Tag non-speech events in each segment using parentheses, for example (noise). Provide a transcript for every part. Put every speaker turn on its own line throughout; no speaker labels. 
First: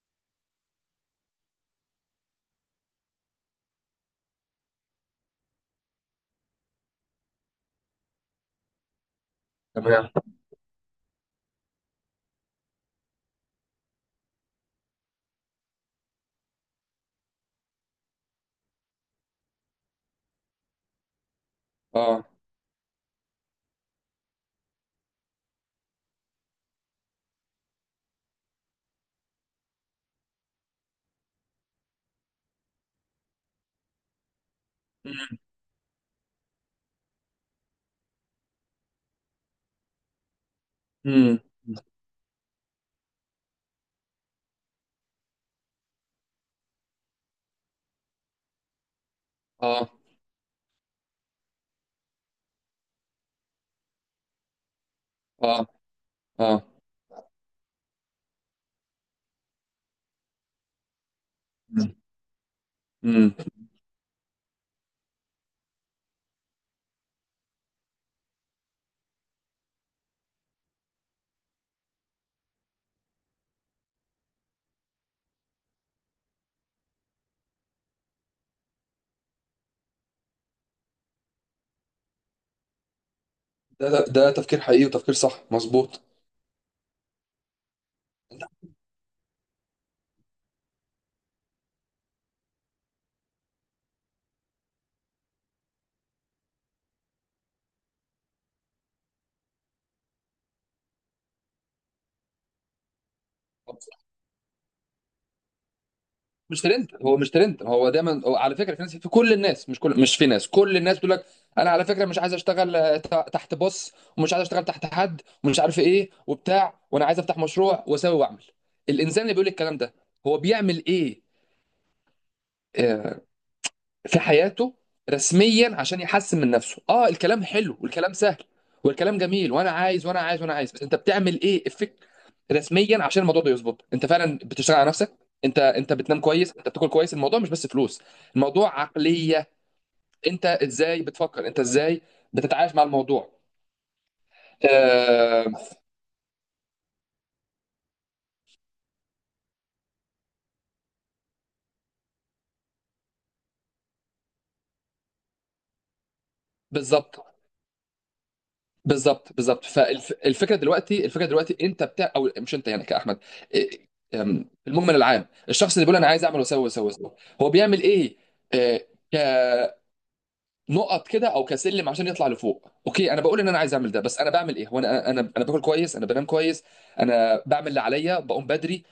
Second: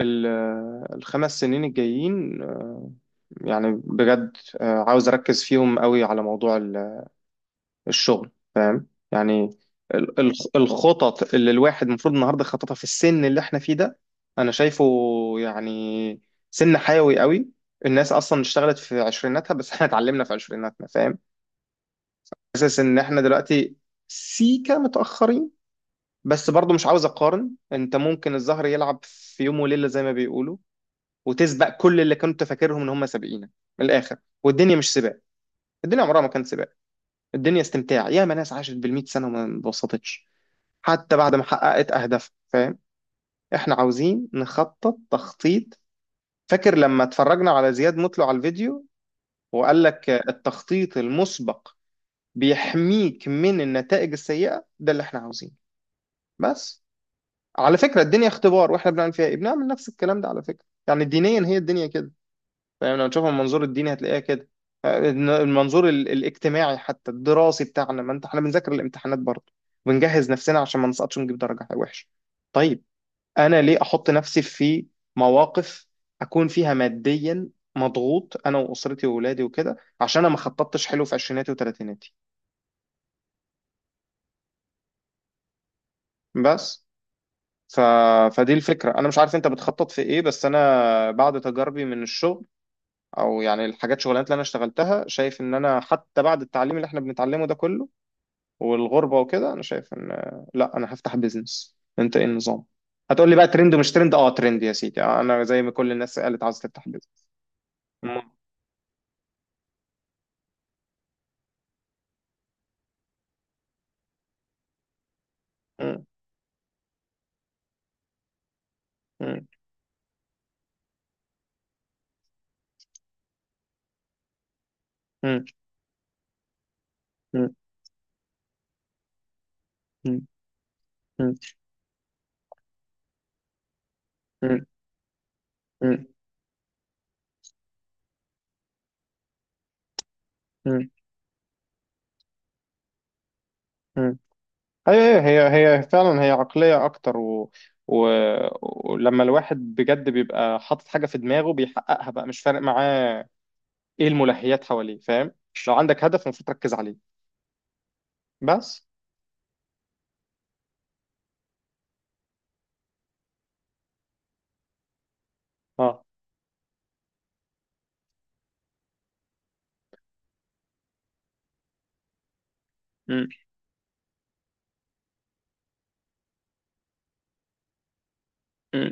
ال- الخمس سنين الجايين، يعني بجد، عاوز أركز فيهم قوي على موضوع الشغل. فاهم يعني.
تمام.
الخطط اللي الواحد المفروض النهارده خططها في السن اللي احنا فيه ده، أنا شايفه يعني سن حيوي قوي. الناس أصلا اشتغلت في عشريناتها بس (laughs) احنا اتعلمنا في عشريناتنا، فاهم؟
اه.
حاسس إن احنا دلوقتي سيكا متأخرين، بس برضو مش عاوز أقارن. أنت ممكن الزهر يلعب في يوم وليلة زي ما بيقولوا وتسبق كل اللي كنت فاكرهم ان هم سابقينك، من الاخر. والدنيا مش سباق، الدنيا عمرها ما كانت سباق. الدنيا استمتاع، ياما ناس عاشت بالمئة سنة وما انبسطتش حتى بعد
امم.
ما حققت اهدافها، فاهم؟ احنا عاوزين نخطط تخطيط. فاكر لما اتفرجنا على زياد مطلع على الفيديو وقال
اه.
لك التخطيط المسبق بيحميك من النتائج السيئة؟ ده اللي احنا عاوزينه.
اه. اه.
بس على فكرة الدنيا اختبار، واحنا بنعمل فيها ايه؟ بنعمل نفس الكلام ده على فكرة، يعني دينيا هي الدنيا كده، فاهم؟ لو تشوفها
امم.
من منظور الديني هتلاقيها كده. المنظور الاجتماعي حتى الدراسي بتاعنا، ما انت احنا بنذاكر الامتحانات برضه، بنجهز نفسنا عشان ما نسقطش ونجيب درجة وحشة. طيب، انا ليه احط نفسي في مواقف اكون فيها ماديا مضغوط، انا واسرتي واولادي وكده، عشان انا ما خططتش حلو في عشريناتي وثلاثيناتي؟
ده تفكير حقيقي وتفكير صح مظبوط.
بس ف... فدي الفكرة. انا مش عارف انت بتخطط في ايه، بس انا بعد تجاربي من الشغل او يعني الحاجات شغلانات اللي انا اشتغلتها، شايف ان انا حتى بعد التعليم اللي احنا بنتعلمه ده كله والغربة وكده، أنا شايف إن لا، أنا هفتح بيزنس. أنت إيه النظام؟ هتقول لي بقى ترند ومش ترند. أه ترند يا سيدي. أنا زي ما كل الناس قالت عاوز
مش ترند،
تفتح
هو
بيزنس.
مش ترند، هو دايما
مم.
هو على فكره. في ناس في كل الناس مش كل مش في ناس كل الناس بتقول لك: انا على فكره مش عايز اشتغل، تحت بوس، ومش عايز اشتغل تحت حد، ومش عارف
مم.
ايه وبتاع، وانا عايز افتح مشروع واسوي واعمل. الانسان اللي
مم.
بيقول الكلام ده هو بيعمل ايه آه، في حياته
مم.
رسميا عشان يحسن من نفسه؟ اه، الكلام
مم.
حلو والكلام سهل والكلام جميل، وانا عايز وانا
مم.
عايز وانا عايز، بس انت
مم.
بتعمل ايه افكت رسميا عشان الموضوع ده يظبط؟ انت فعلا
مم.
بتشتغل على نفسك؟ انت
مم.
بتنام كويس؟ انت بتاكل كويس؟ الموضوع مش بس فلوس، الموضوع عقلية. انت
مم.
ازاي بتفكر، انت ازاي بتتعايش مع الموضوع؟
مم. أيوه أيوه،
آه.
هي هي فعلا هي عقلية أكتر، و... ولما الواحد بجد بيبقى حاطط حاجة في دماغه بيحققها بقى، مش فارق معاه إيه الملهيات حواليه، فاهم؟ لو عندك هدف المفروض تركز عليه.
بالظبط،
بس.
بالظبط. بالظبط، فالفكره دلوقتي، الفكره دلوقتي، انت بتاع او مش انت يعني كاحمد، إيه، أم، في المجمل العام، الشخص اللي بيقول
أه.
انا عايز اعمل واسوي واسوي واسوي، هو بيعمل ايه؟ إيه، نقط كده او كسلم عشان يطلع لفوق؟ اوكي، انا
مم.
بقول ان انا عايز اعمل ده، بس انا بعمل ايه؟ وانا انا باكل كويس، انا بنام كويس، انا بعمل اللي عليا، بقوم بدري،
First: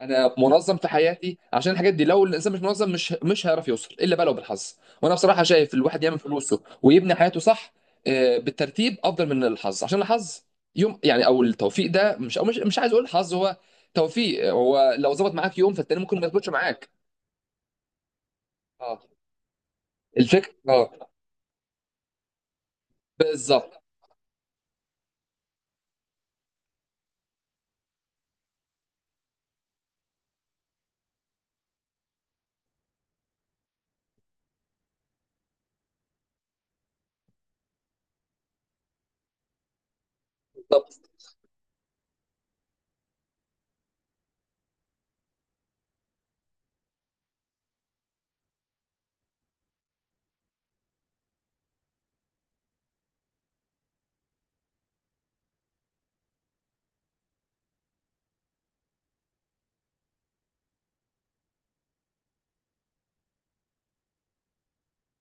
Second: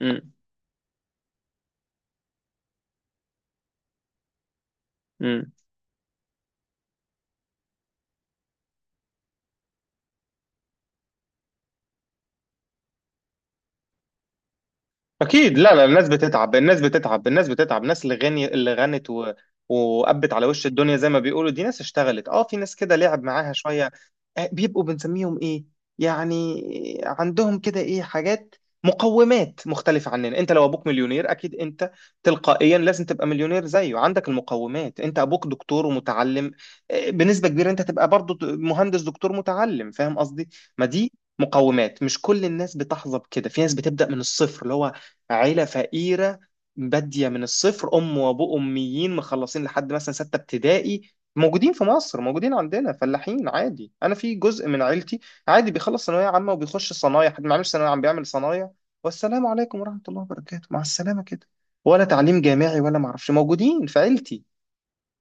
مم.
انا منظم في حياتي، عشان الحاجات دي لو الانسان مش منظم مش هيعرف يوصل الا بقى لو بالحظ. وانا بصراحه
مم.
شايف الواحد يعمل فلوسه ويبني حياته صح، بالترتيب، افضل من الحظ، عشان الحظ يوم يعني، او التوفيق ده، مش، او مش عايز اقول حظ، هو توفيق، هو لو ظبط
اكيد.
معاك يوم
لا لا،
فالتاني
الناس
ممكن ما يظبطش
بتتعب، الناس
معاك.
بتتعب، الناس بتتعب. الناس اللي غني اللي
اه،
غنت وقبت على
الفكره،
وش الدنيا زي
اه.
ما بيقولوا، دي ناس اشتغلت. اه، في ناس كده لعب معاها
بالظبط،
شويه. بيبقوا بنسميهم ايه يعني؟ عندهم كده ايه حاجات، مقومات مختلفه عننا. انت لو ابوك مليونير اكيد انت تلقائيا لازم تبقى مليونير زيه، عندك المقومات. انت ابوك دكتور ومتعلم، بنسبه كبيره انت تبقى برضه مهندس دكتور متعلم، فاهم قصدي؟ ما
بالظبط.
دي مقومات، مش كل الناس بتحظى بكده. في ناس بتبدا من الصفر، اللي هو عيلة فقيرة، بادية من الصفر، أم وأبوه أميين مخلصين لحد مثلا ستة ابتدائي. موجودين في مصر، موجودين عندنا فلاحين عادي. أنا في جزء من عيلتي عادي بيخلص ثانوية عامة وبيخش صنايع، حد ما عملش ثانوية عامة بيعمل صنايع، والسلام عليكم ورحمة الله وبركاته، مع السلامة كده. ولا تعليم جامعي ولا معرفش، موجودين في عيلتي،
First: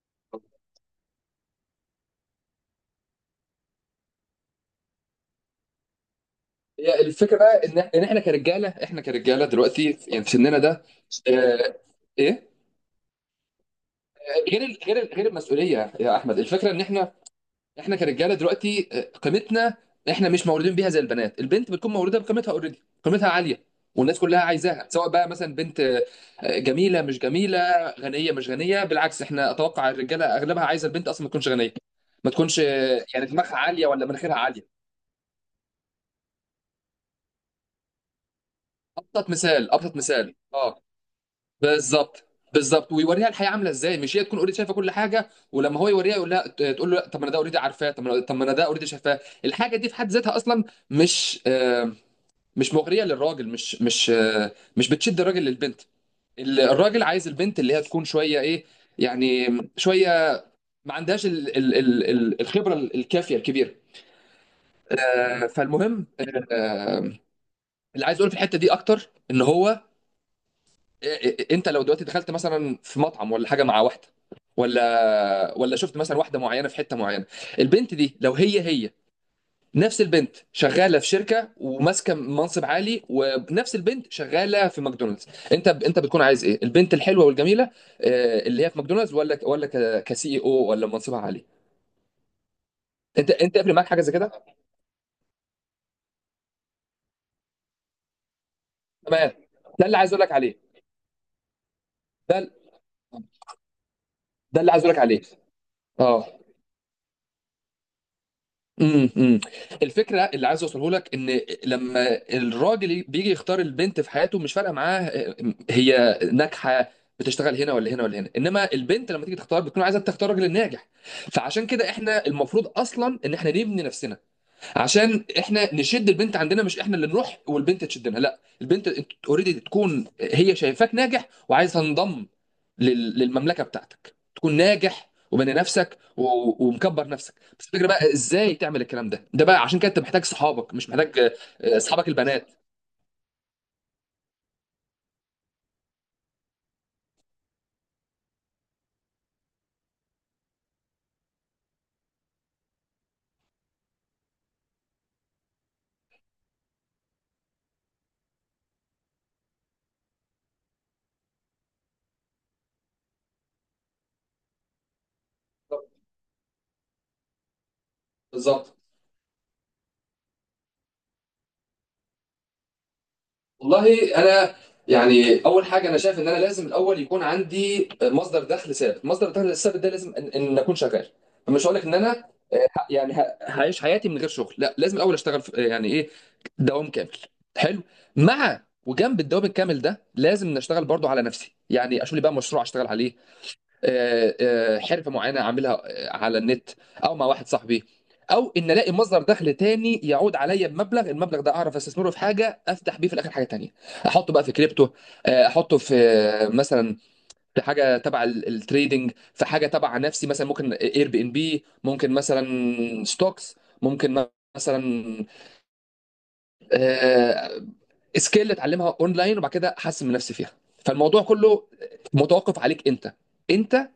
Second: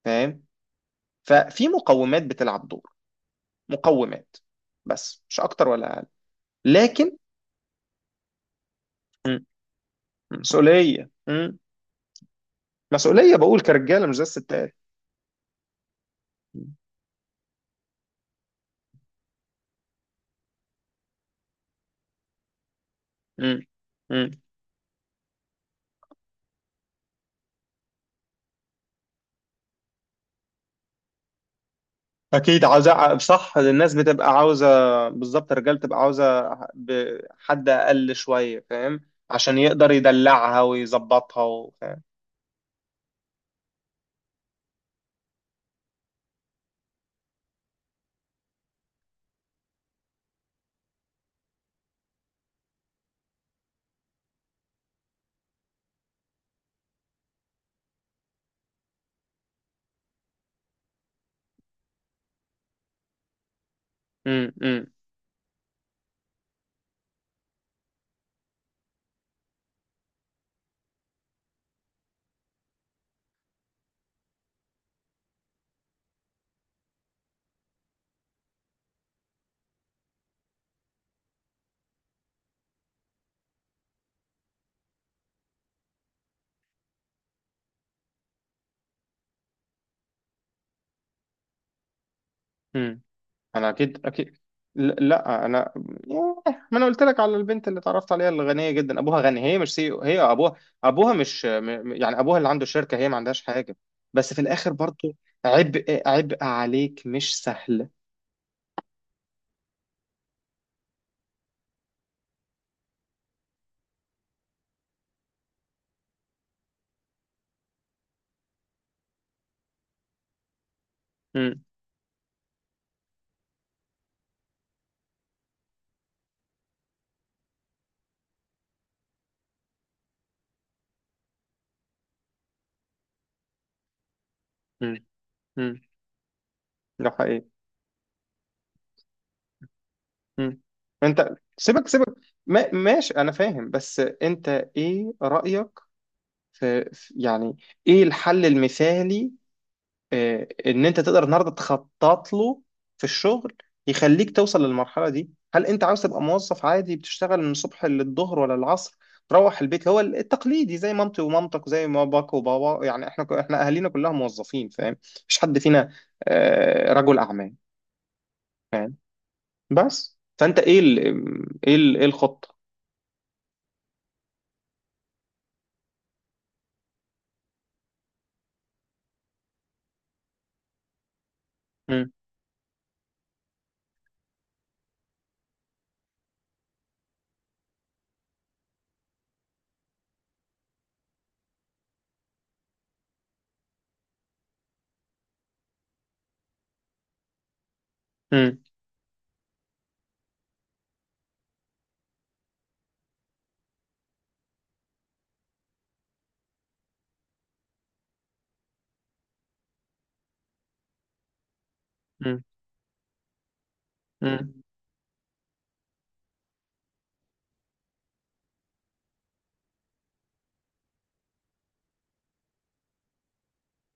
فاهم؟ ففي مقومات بتلعب دور، مقومات، بس مش أكتر ولا أقل.
هي
لكن
الفكره بقى ان احنا كرجاله، احنا
م-
كرجاله دلوقتي يعني في سننا ده،
مسؤولية،
آه، ايه،
مسؤولية، بقول كرجالة مش زي الستات.
غير المسؤوليه يا احمد. الفكره ان احنا كرجاله دلوقتي، قيمتنا، احنا مش مولودين بيها زي البنات. البنت بتكون مولوده بقيمتها اوريدي، قيمتها
مم.
عاليه، والناس
مم.
كلها عايزاها، سواء بقى مثلا بنت جميله مش جميله، غنيه مش غنيه. بالعكس، احنا اتوقع الرجاله اغلبها عايزه البنت اصلا ما تكونش غنيه، ما تكونش
اكيد عاوزة،
يعني دماغها
صح.
عاليه
الناس
ولا
بتبقى
مناخيرها عاليه.
عاوزة، بالظبط. الرجال بتبقى عاوزة حد اقل شوية، فاهم؟
ابسط
عشان
مثال،
يقدر
ابسط مثال،
يدلعها
اه.
ويظبطها فاهم؟
بالظبط، بالظبط. ويوريها الحياه عامله ازاي، مش هي تكون اوريدي شايفه كل حاجه، ولما هو يوريها يقول لها، تقول له لأ، طب ما انا ده اوريدي عارفاه، طب ما انا ده اوريدي شايفاه. الحاجه دي في حد ذاتها اصلا مش آه، مش مغريه للراجل، مش بتشد الراجل للبنت. الراجل عايز البنت اللي هي تكون شويه ايه، يعني، شويه ما عندهاش الخبره الكافيه الكبيره.
مم. مم.
فالمهم، آه، اللي عايز اقوله في الحته دي اكتر ان هو انت لو دلوقتي دخلت مثلا في مطعم ولا حاجه مع واحده، ولا شفت مثلا واحده معينه في حته معينه، البنت دي لو هي نفس البنت شغاله في شركه وماسكه منصب عالي، ونفس البنت شغاله في ماكدونالدز، انت بتكون عايز ايه؟ البنت الحلوه والجميله، اللي هي في ماكدونالدز، ولا كسي، او ولا منصبها عالي؟
مم.
انت
انا
قبل معاك حاجه
اكيد
زي كده؟
اكيد. لا انا، ياه، ما انا قلت لك على البنت اللي اتعرفت عليها، اللي غنية جدا، ابوها
تمام.
غني، هي مش
ده
سي،
اللي عايز
هي
اقول لك
ابوها.
عليه.
ابوها مش يعني ابوها
ده
اللي عنده شركة، هي ما عندهاش حاجة. بس في
ده اللي
الاخر
عايز اقول لك
برضو
عليه.
عبء،
اه.
عبء عليك، مش سهل.
امم. امم. الفكره اللي عايز اوصله لك، ان لما الراجل بيجي يختار البنت في حياته، مش فارقه معاه هي ناجحه، بتشتغل هنا ولا هنا ولا هنا. انما البنت لما تيجي تختار، بتكون عايزه تختار راجل ناجح.
مم.
فعشان كده، احنا المفروض اصلا ان احنا نبني نفسنا، عشان احنا نشد البنت عندنا، مش احنا اللي نروح والبنت تشدنا. لا، البنت اوريدي تكون هي شايفاك ناجح وعايزه تنضم للمملكه بتاعتك. تكون
مم.
ناجح، وبني
مم.
نفسك، ومكبر
ده
نفسك.
حقيقي.
بس الفكره بقى ازاي تعمل الكلام ده. ده بقى عشان كده انت محتاج
مم.
صحابك، مش محتاج
انت سيبك
اصحابك
سيبك.
البنات.
ما ماشي، انا فاهم. بس انت ايه رأيك يعني ايه الحل المثالي، اه، ان انت تقدر النهارده تخطط له في الشغل يخليك توصل للمرحلة دي؟ هل انت عاوز تبقى موظف عادي بتشتغل من الصبح للظهر ولا العصر، تروح البيت؟ هو التقليدي، زي مامتي ومامتك وزي ما باك وبابا، يعني احنا احنا اهالينا كلها موظفين، فاهم؟ مفيش حد فينا اه، رجل اعمال،
بالظبط.
فاهم؟ بس فانت ايه ايه الخطة؟
والله انا يعني اول حاجه، انا شايف ان انا لازم الاول يكون عندي مصدر دخل ثابت. مصدر الدخل الثابت ده لازم إن اكون شغال. مش هقول لك ان
مم.
انا هعيش حياتي من غير شغل، لا، لازم الاول اشتغل في يعني ايه، دوام كامل. حلو. مع، وجنب الدوام الكامل ده لازم نشتغل برضو على نفسي، يعني اشوف لي بقى مشروع اشتغل عليه، حرفه معينه اعملها على النت، او مع واحد صاحبي، او
مم.
ان الاقي مصدر دخل تاني يعود عليا بمبلغ، المبلغ ده اعرف استثمره في حاجه، افتح بيه في الاخر حاجه تانية. احطه بقى في كريبتو، احطه في مثلا في حاجه تبع التريدينج، في حاجه تبع نفسي، مثلا ممكن اير بي ان بي، ممكن
مم.
مثلا ستوكس، ممكن
مم.
مثلا آه، سكيل اتعلمها اونلاين وبعد كده احسن من نفسي فيها. فالموضوع كله متوقف عليك انت. انت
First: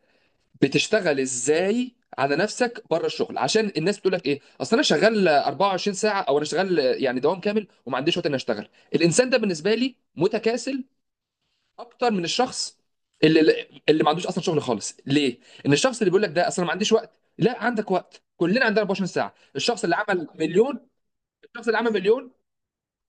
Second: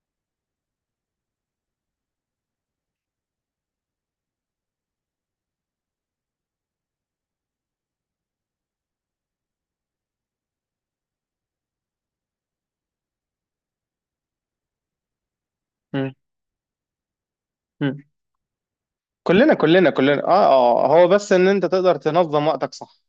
بتشتغل ازاي على نفسك بره الشغل؟ عشان الناس بتقول لك ايه: اصل انا شغال 24 ساعه، او انا شغال يعني دوام كامل وما عنديش وقت اني اشتغل. الانسان ده بالنسبه لي متكاسل اكتر من الشخص اللي ما عندوش اصلا شغل خالص. ليه؟ ان الشخص اللي
مم.
بيقول لك ده اصلا ما عنديش وقت، لا، عندك
مم.
وقت، كلنا عندنا 24 ساعه.
كلنا
الشخص
كلنا
اللي
كلنا،
عمل
اه
مليون،
اه، هو بس ان انت
الشخص اللي عمل
تقدر
مليون.
تنظم وقتك صح.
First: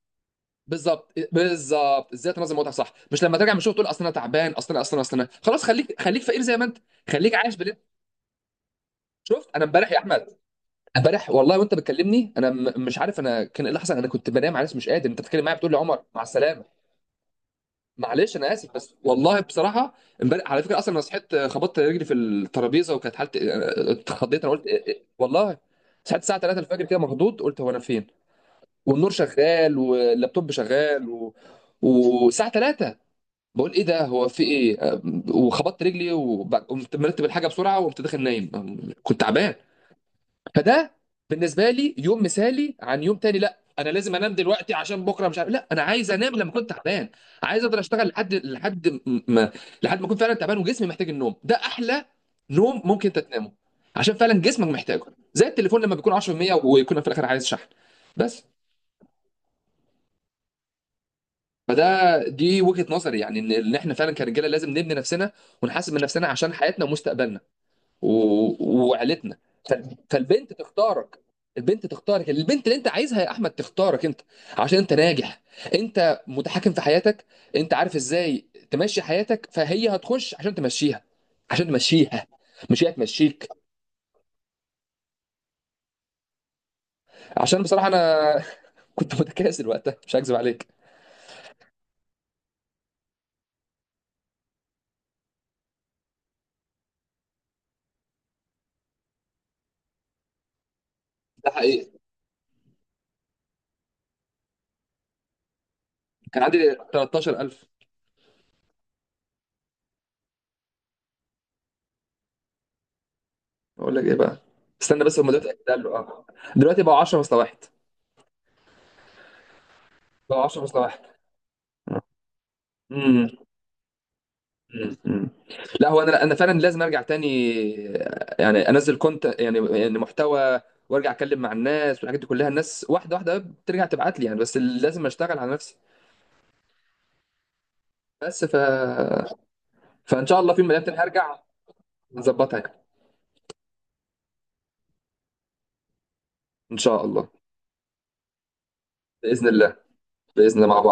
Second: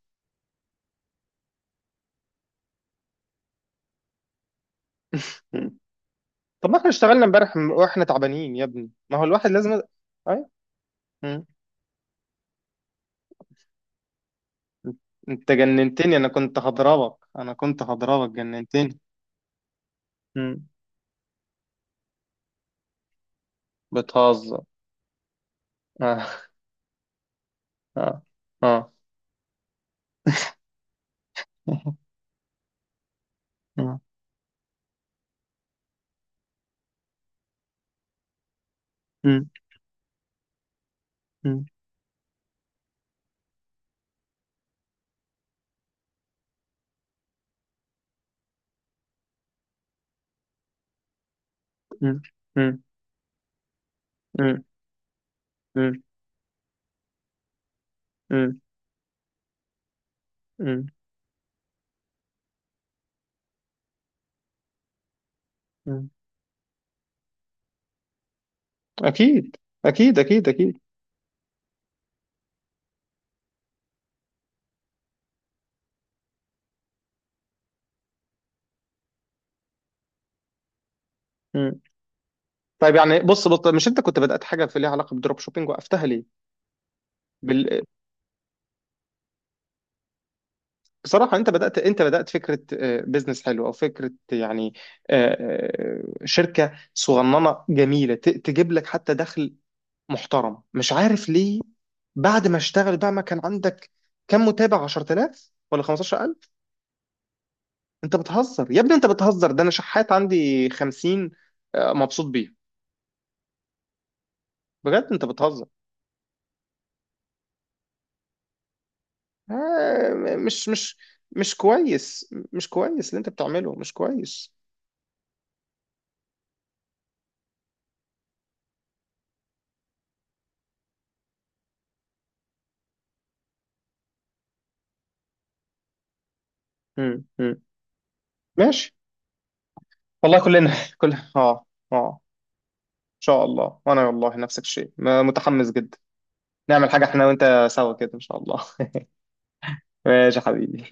بالظبط، بالظبط. ازاي تنظم وقتك صح، مش لما ترجع من الشغل تقول اصل انا تعبان، اصل انا
(laughs)
خلاص،
مم.
خليك، خليك فقير زي ما
طب ما
انت.
احنا اشتغلنا
خليك
امبارح
عايش بال.
واحنا تعبانين يا ابني، ما هو
شفت
الواحد
انا
لازم.
امبارح يا احمد،
ايوه.
امبارح
مم.
والله، وانت بتكلمني، انا مش عارف انا كان ايه اللي حصل، انا كنت بنام، عارف، مش قادر، انت بتتكلم
انت
معايا بتقول لي عمر
جننتني،
مع
انا كنت
السلامه.
هضربك، انا كنت هضربك،
معلش، انا اسف، بس
جننتني.
والله بصراحه امبارح، على
مم.
فكره، اصلا انا صحيت، خبطت رجلي في الترابيزه، وكانت حالتي اتخضيت، انا
بتهزر.
قلت إيه، إيه والله. صحيت
اه
الساعه 3 الفجر كده مخضوض، قلت هو انا فين،
اه اه.
والنور شغال، واللابتوب شغال،
مم.
والساعه 3، بقول ايه ده، هو في ايه، وخبطت رجلي، وقمت مرتب الحاجه بسرعه، وقمت داخل نايم، كنت
مم.
تعبان. فده
مم.
بالنسبه لي يوم مثالي، عن يوم تاني لا انا لازم انام دلوقتي عشان بكره مش عارف. لا، انا عايز انام لما كنت تعبان، عايز اقدر اشتغل لحد لحد ما لحد ما اكون فعلا تعبان وجسمي محتاج النوم، ده احلى
مم.
نوم ممكن تتنامه، عشان فعلا
مم.
جسمك محتاجه. زي التليفون لما
مم.
بيكون 10% ويكون في الاخر عايز شحن. بس،
مم.
فده، دي وجهة نظري، يعني ان احنا فعلا كرجاله لازم نبني نفسنا، ونحاسب من
مم.
نفسنا، عشان حياتنا ومستقبلنا وعيلتنا.
اكيد اكيد اكيد
فالبنت
اكيد.
تختارك، البنت تختارك، البنت اللي انت عايزها يا احمد تختارك انت عشان انت ناجح، انت متحكم في حياتك، انت عارف ازاي تمشي حياتك، فهي هتخش عشان تمشيها، عشان تمشيها، مش هي
طيب يعني
تمشيك.
بص بص، مش انت كنت بدأت حاجه ليها علاقه بالدروب شوبينج، وقفتها ليه؟
عشان
بال...
بصراحة انا (laughs) كنت متكاسل وقتها، مش هكذب عليك.
بصراحه انت بدأت، فكره، بيزنس حلو او فكره يعني، آه، شركه صغننه جميله تجيب لك حتى دخل محترم، مش عارف
ده
ليه.
حقيقي.
بعد ما اشتغل بقى ما كان عندك كم متابع، 10000 ولا 15000؟
كان عندي 13,000.
انت بتهزر يا ابني، انت بتهزر، ده انا شحات عندي 50، مبسوط بيه.
اقول لك ايه بقى، استنى
بجد
بس
انت
المدير اتاكد،
بتهزر.
قال له اه. دلوقتي بقوا 10 مساواحد،
آه،
بقوا 10
مش مش
مساواحد.
مش كويس. مش كويس اللي انت بتعمله، مش كويس.
مم. مم. لا، هو انا فعلا لازم ارجع تاني، يعني انزل كونت، يعني محتوى، وارجع اتكلم مع الناس والحاجات دي كلها. الناس واحده واحده بترجع تبعت لي يعني، بس لازم اشتغل على نفسي.
مم. مم.
بس ف
ماشي.
فان شاء
والله
الله في يوم
كلنا،
من الايام تاني هرجع
اه اه.
نظبطها.
ان شاء الله. وانا والله نفس الشيء، متحمس جدا،
ان
نعمل حاجة
شاء
احنا
الله.
وانت سوا كده، ان شاء الله.
باذن الله.
(laughs) ماشي يا
باذن الله مع
حبيبي.
بعض.